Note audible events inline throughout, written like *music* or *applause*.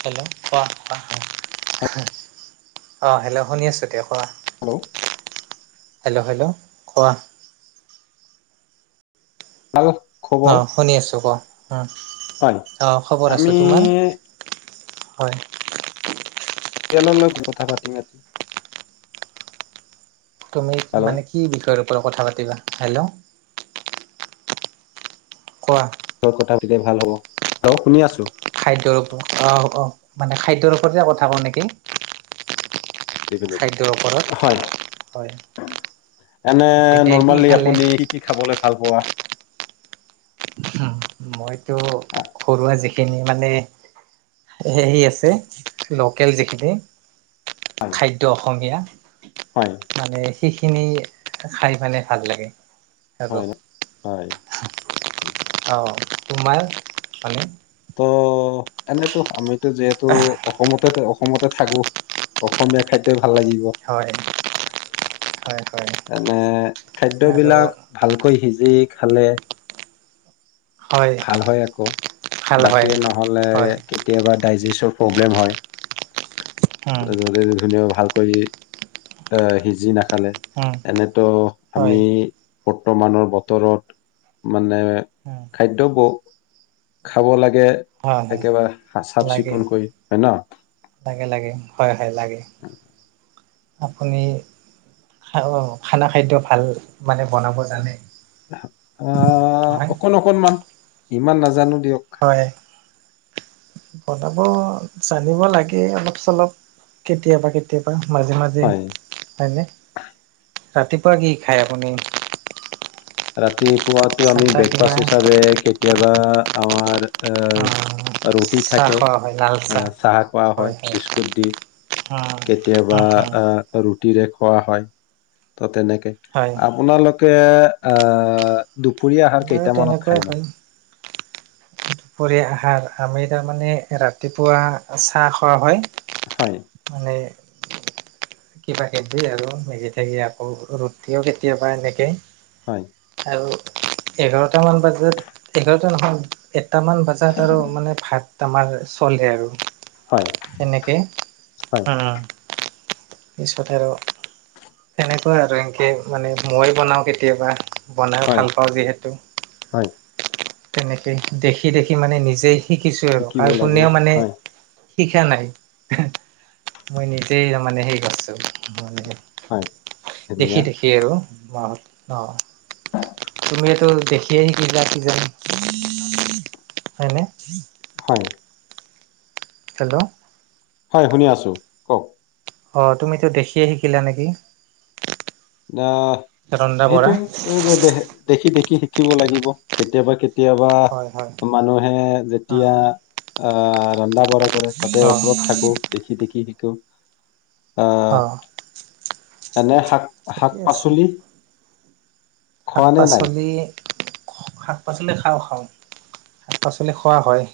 Hello কোৱা কোৱা? অ' হেল্ল' শুনি আছোঁ দিয়া, কোৱা? ক' হেল্ল' হেল্ল' কোৱা? ভাল খবৰ অ' শুনি আছোঁ ক' হয় অ' খবৰ আছো, আমি তোমাৰ? হয়। *unintelligible* কথা পাতিম আজি। তুমি হেল্ল' মানে কি বিষয়ৰ ওপৰ কথা পাতিবা? হেল্ল'। কোৱা? কথা পা ভাল হ'ব। ল্ল' শুনি আছো। খাদ্যৰ ওপ অ' অ' মানে খাদ্যৰ ওপৰতে কথা কও নেকি? খাদ্যৰ হয় ওপৰত, হয়। এনে গতিকে কি নৰ্মালি খালে আপুনি কি কি খাবলে ভাল পোৱা? মইতো ঘৰুৱা যিখিনি মানে হেৰি আছে লোকেল যিখিনি হয় খাদ্য অসমীয়া। হয়। মানে সেইখিনি খাই মানে ভাল লাগে। আৰু হয় হয়। অ' তোমাৰ মানে। ত' এনেতো আমিতো যিহেতু অসমতে অসমতে থাকো। অসমীয়া খা তে ভাল লাগিব। হয় হয় হয় এনে আৰু খাদ্যবিলাক ভালকৈ সিজি খালে হয় ভাল হয় আকৌ, ভাল বাকী হয় নহ'লে হয় কেতিয়াবা ডাইজেচৰ প্ৰব্লেম হয়, উম ধুন ভাল কৰি অ', সিজি নাখালে, উম এনেতো হয় আমি বৰ্তমানৰ বতৰত, মানে উম খাদ্য ব খাব লাগে, হয় হয় একেবাৰে লাগে চাফ-চিকুণকৈ হয় ন'। লাগে লাগে, হয় হয় লাগে। আপুনি অ', খানা খাদ্য ভাল, মানে বনাব জানে। অ', হয় অকন অকনমান, ইমান নাজানোঁ দিয়ক। হয়। বনাব জানিব লাগে, অলপ চলপ কেতিয়াবা কেতিয়াবা। কেতিয়াবা মাজে মাজে হয় হয়নে, ৰাতিপুৱা কি খায় আপুনি? ৰাতিপুৱটো চাহ আমি তাহ কিবা ব্ৰেকফাষ্ট হিচাপে, কেতিয়াবা আমাৰ অ', ৰুটি চাহ থাকে, খোৱা হয় লাল এ চাহ খোৱা হয়, বিস্কুট দি। হা কেতিয়াবা হা হা অ'। ৰুটিৰে খোৱা হয়। টো তেনেকে, হয় আপোনালোকে অ' দুপৰীয়া আহাৰ আমাৰো কেইটামানত তেনেকুৱাই খাই নো? হয় দুপৰীয়া আহাৰ, আমি তাৰমানে ৰাতিপুৱা চাহ খোৱা হয়। হয়। মানে কিবা-কিবি আৰু, মেগি চেগী আকৌ, ৰুতিও কেতিয়াবা এনেকেই। হয়। আৰু এঘাৰটা মান বজাত, এঘাৰটা নহয়। এটামান বাজাত আৰু, মানে ভাত আমাৰ চলে আৰু। হয়। এনেকে, হয় উম্। পিছত আৰু এনেকৈ আৰু, এনেকে মই বনাওঁ কেতিয়াবা। বনাই হয় ভাল পাওঁ যিহেতু, হয় তেনেকে দেখি দেখি মানে নিজে নিজেই শিকিছোঁ আৰু, শিকিব কাৰ লাগে কোনেও মানে হয় শিকা নাই, মই নিজেই ত' মানে সেই কৰিছোঁ। মানে হয় ধুনীয়া দেখি দেখি। অ', অ', তুমিয়েটো দেখি এই শিকি জাই কিজানি। অ', হয়নে? হয়। হেল্ল'! হয়, শুনি আছোঁ! অ', তুমিতো দেখিয়ে শিকিলা নেকি? অ', ৰন্ধা বঢ়া সেইটোৱেই, দেখি দেখি শিকিব লাগিব। কেতিয়াবা কেত কেতিয়াবা হয় হয় মানুহে অ যেতিয়া, অ' ৰন্ধা বঢ়া কৰে, তাতে অ অসমত ওচৰত থাকোঁ। দেখি দেখি শিকোঁ, অ', এনে শাক ঠিকে শাক-পাচলি শাক-পাচলি, শাক-পাচলি খাওঁ খাওঁ, শাক-পাচলি খোৱা হয়।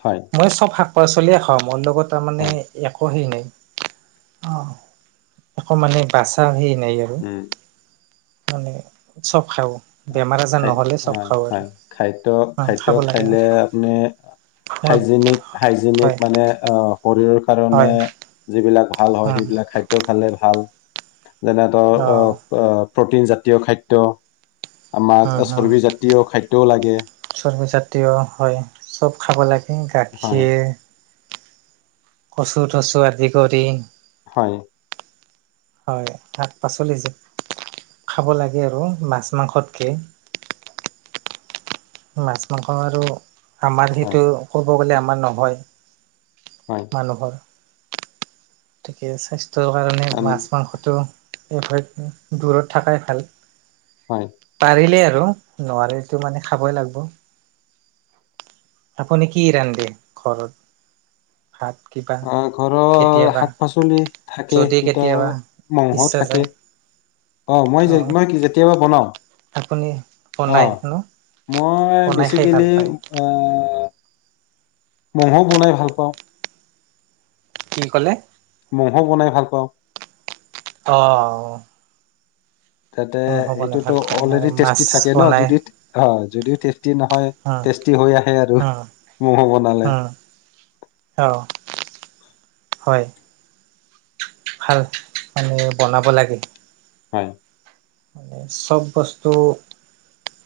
হয়। মই চব শাক পাচলিয়ে খাওঁ মোৰ লগত তাৰ মানে হয় একো সেই নাই অ একো মানে বাচা সেই নাই আৰু উম মানে চব খাওঁ বেমাৰ আজাৰ নহ'লে চব খাওঁ আৰু হয় খাদ্য অ খাদ্য খাব লাগে খাইলে আপুনি হয় হাইজেনিক হাইজেনিক হয় মানে অ শৰীৰৰ কাৰণে হয় যিবিলাক ভাল হয় উম সেইবিলাক খাদ্য খালে ভাল যেনে অ অঁ প্ৰটিন জাতীয় খাদ্য আমাক চৰ্বিজাতীয় খাদ্যও লাগে চৰ্বিজাতীয় হয় চব খাব লাগে হয় গাখীৰ কচু টচু আদি কৰি হয় হয় শাক পাচলি খাব লাগে আৰু মাছ মাংসতকে মাছ মাংস আৰু আমাৰ হয় সেইটো ক'ব গ'লে আমাৰ নহয় হয় মানুহৰ গতিকে স্বাস্থ্যৰ কাৰণে আম- মাছ মাংসটো এভইড দূৰত থকাই ভাল হয় পাৰিলে আৰু নোৱাৰিলেটো মানে খাবই লাগিব আপুনি কি ৰান্ধে ঘৰত ভাত কিবা অ ঘৰৰ কেতিয়াবা শাক পাচলি থাকে যদি কিন্তু আৰু কেতিয়াবা মংস ইচ্ছা থাকে যায় অ মই যে মই যেতিয়াবা আপুনি বনাও অ বনাই ন মই বনাই খাই ভাল বেচিকেলি পায় আহ ম'হো বনাই ভাল পাওঁ কি ক'লে? মহ বনাই ভাল পাওঁ অ তাতে হ'ব নে এইটো তো ভাল পায় আৰু অলৰেডি মাছ টেষ্টি থাকে ন বনাই অ যদিও টেষ্টি নহয় উম টেষ্টি হৈ আহে আৰু উম ম'মো বনালে অঁ হয় ভাল মানে বনাব লাগে হয় মানে চব বস্তু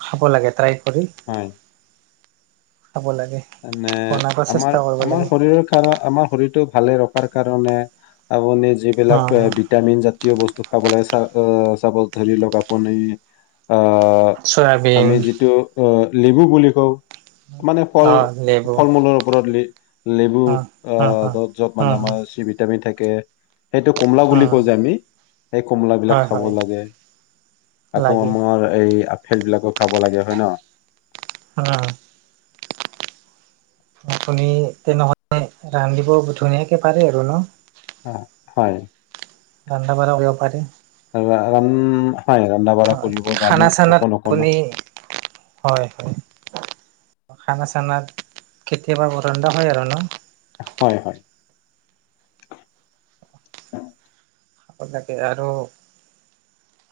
খাব লাগে ট্ৰাই কৰি হয় খাব লাগে মানে বনাব আমাৰ চেষ্টা কৰিব আমাৰ লাগে শৰীৰৰ কাৰ আমাৰ শৰীৰটো ভালে ৰখাৰ কাৰণে আপুনি অ যিবিলাক ভিটামিন জাতীয় বস্তু খাবলৈ চ চাবজ ধৰি লক আপুনি আহ চয়াবিন আমি যিটো লেবু বুলি কওঁ মানে ফল অ লেবু ফল মূলৰ ওপৰত লেবু উম উম আহ উম ত'ত য'ত মানে উম উম আমাৰ ভিটামিন থাকে সেইটো কমলা বুলি উম কও যে আমি সেই কমলা বিলাক হয় খাব হয় লাগে। আকৌ লাগে আমাৰ এই আপেল বিলাকক খাব লাগে হয়ে ন উম তেনেহলে ৰান্ধিব ধুনীয়াকে পাৰে আৰু ন? অ হয় ৰন্ধা বঢ়া কৰিব পাৰে ৰান, হয় ৰন্ধা বঢ়া হয়, কৰিব খানা জানো চানাত অকণ অকণ। আপুনি হয় হয়। খানা চানা কেতিয়াবা ৰন্ধা হয় আৰু ন'। হয় হয়। লাগে আৰু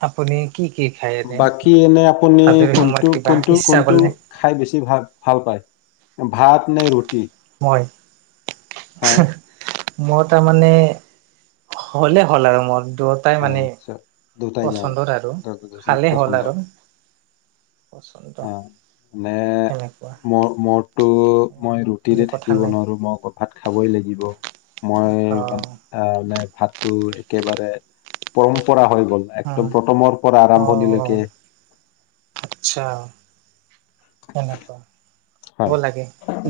আপুনি- কি কি খায়? এনে? বাকী এনে আপুনি আজৰি সময়ত কোনটো কিবা কোনটো ইচ্ছা কৰিলে কোনটো- খাই বেছি ভাল ভাল পায় ভাত নে ৰুটি? মই। হয় মোৰ তাৰমানে হ'লে হ'ল আৰু মোৰ দূৰত- অঁ' আচ্ছা' দুটা আৰু খালেই হ'ল আৰু *unintelligible* পচন্দ অঁ' মানে তেনেকুৱা মোৰ মোৰ - মই ৰুটিৰে বুলি কথা থাকিব নাই। নোৱাৰোঁ, মই ক ভাত খাবই লাগিব। মই- অ' আহ' মানে ভাতটো একেবাৰে- পৰম্পৰা হৈ গ'ল উম, একদম প্ৰথমৰ পৰা অ' আৰম্ভণিলৈকে। আচ্ছা'। সেনেকুৱা, হয় খাব লাগে।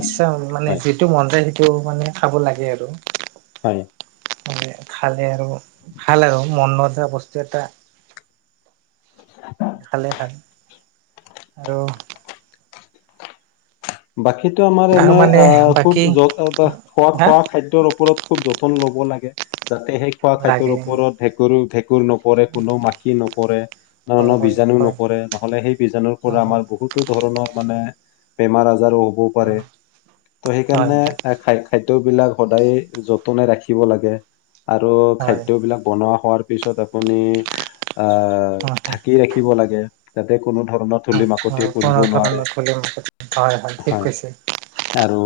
ইচ্ছা মানে হয় যিটো মন যায় সেইটো মানে খাব লাগে আৰু। হয়। খালে আৰু ভাল আৰু মন নোযোৱা বস্তু এটা- *unintelligible* নাখালে ভাল আৰু- বাকীতো আমাৰ আৰু এনে মানে আহ' খুব বাকী *unintelligible* হা খোৱা-খোৱা খাদ্য- ওপৰত খুব যতন ল'ব লাগে, যাতে সেই খোৱা খাদ্যৰ লাগে ওপৰত- ভেকুৰ-ভেকুৰ নপৰে, কোনো মাখি নপৰে- ন-ন হয় হয় বীজাণু হয় নপৰে, নহ'লে সেই বীজাণুৰ পৰা হয় হয় আমাৰ বহুত- ধৰণৰ মানে বেমাৰ আজাৰো হ'বও পাৰে। ত' হয় হয় সেইকাৰণে- খা-খাদ্য বিলাক সদায় যতনে ৰাখিব লাগে। আৰু হয় খাদ্যবিলাক বনোৱা হোৱাৰ পিছত আপুনি- আহ' থাকি ৰাখিব লাগে যাতে কোনো ধৰণত- ধূলি হয় মাকতি কোনো পৰিব নোৱাৰে। ধৰণৰ খুলি মুখত হয় ঠিক হয় কৈছে আৰু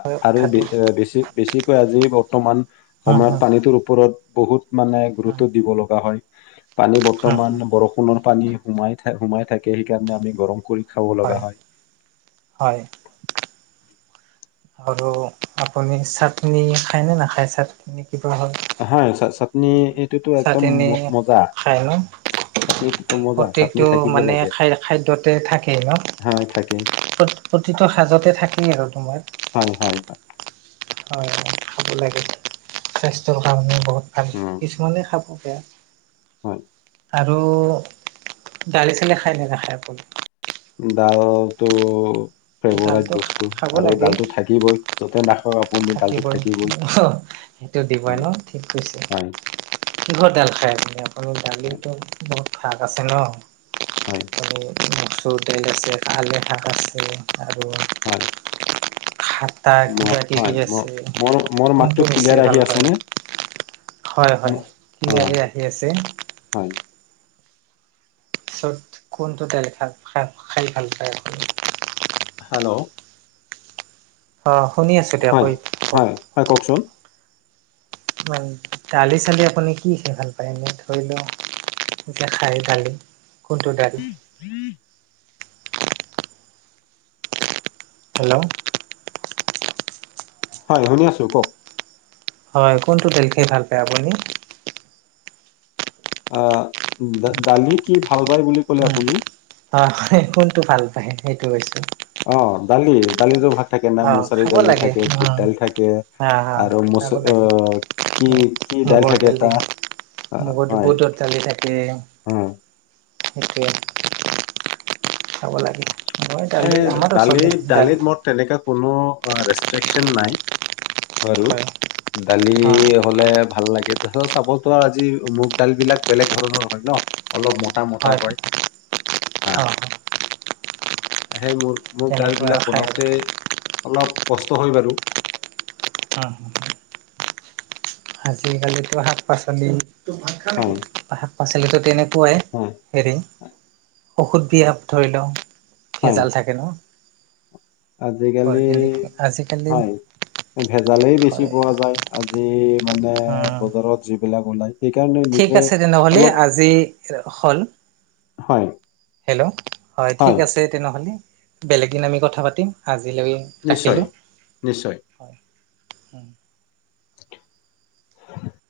হয় আৰু *unintelligible* কথাটো বেছি-বেছিকৈ আজি বৰ্তমান হুম সময়ত হুম পানীটোৰ ওপৰত- বহুত মানে হুম গুৰুত্ব দিব লগা হয়। পানী হুম হুম বৰ্তমান বৰষুণৰ পানী- সোমাই থা, সোমাই থাকে সেই কাৰণে আমি গৰম কৰি খাব লগা হয়। হয়। আৰু আপুনি চাটনি খায়নে নাখায়, চাটনি কিবা হত? হয় চা- চাটনি এইটোতো একদম চাটনি ম- মজা খায় ন'? চাটনিটোতো মজা চাটনি প্ৰত্যেকটো থাকিব মানে লাগে খাই খাদ্যতে থাকে ন'। হয় থাকে। প্ৰতি প্ৰতিটো সাজতেই থাকেই আৰু তোমাৰ। হয়-হয়-হয়। হয় খাব লাগে, স্বাস্থ্যৰ কাৰণে বহুত- ভাল, উম কিছুমানে খাব বেয়া- হয়। আৰু দালি-চালি খাই নে নাখাই আপুনি? দালটো ফেভৰাইট দালটো বস্তু খাব আৰু লাগে দালটো থ থাকিবই যতে নাখক থাকিবই অ সেইটো দিবই উম ন ঠিক কৈছে। হয় কিহৰ দাল খায় আপুনি? আপুনি হয় দালিৰটো বহুত ভাগ আছে ন। হয়। মচুৰ দাইল আছে কাল এ শাক আছে আৰু হয়। খাতা ম হয় কিবা-কিবি ম আছে মোৰ মোৰ মাতটো কোনটো বেছি ক্লিয়াৰ আহি ভাল পায়? আছেনে হয়-হয় ম- অ *unintelligible* আহি আছে। হয় পিছত কোনটো দালিভাত খ খাই ভাল পায় আপুনি। হেল্ল'। অ' শুনি আছো দিয়ক হয়। হয়-হয় কওকচোন। হয় দালি-চালি আপুনি কি খাই ভাল পায় এনেই ধৰি লও এতিয়া খাই দালি কোনটো দালি। *inaudible* হেল্ল'। হয় শুনি আছো কওক। হয় কোনটো দাইল খাই ভাল পায় আপুনি? অ দ দালি কি ভাল পায় বুলি কলে আপুনি। হয়-হয় কোনটো ভাল পায় সেইটো কৈছো। অ দালি-দালিটো ভা থাকে না অ মুছাৰী খাব দালি লাগে থাকে বুট উম দালি থাকে হা হা আৰু মুচ খাব অ লাগে কি কি দাইল থাকে এটা আহ মগু হয় বুটত দালি থাকে অ সেইটোৱে। খাব লাগে। মই এই দালি আমাৰো চলে দালি দালিত-দালিত মদ তেনেকুৱা কোনো ৰেস্টিকচন নাই বাৰু হয় দালি হয় হলে ভাল লাগে তাৰপিচত চাপ'জ ধৰা আজি মুগ দালবিলাক বেলেগ ধৰণৰ হয় ন। অলপ মটা-মটা কয় হা। অ সেই মুগ তেনেকুৱা মুগদালবিলাক খাই আৰু বনাওতে অলপ কষ্ট হয় বাৰু। অ, আজিকালিতো শাক-পাচলি। তোক ভাত খা নেকি হয় শাক পাচলিটো তেনেকুৱাই। হয়। হেৰি ঔষধবিলাক ধৰি লওঁ হয় ভেজাল থাকে ন। আজিকালি অৰ্গেনিক আজিকালি হয় ভেজালেই বেছি হয় পোৱা যায় আজি মানে উম বজাৰত যি বিলাক ওলাই। সেইকাৰণে ঠিক নিজে আছে তেনেহ'লে অলপ আজি হ'ল। হয় হেল্ল' হয় ঠিক আছে তেনেহ'লে বেলেগদিন আমি কথা পাতিম আজিলৈ নিশ্চয় ৰাখিলোঁ। নিশ্চয়। হয় হ।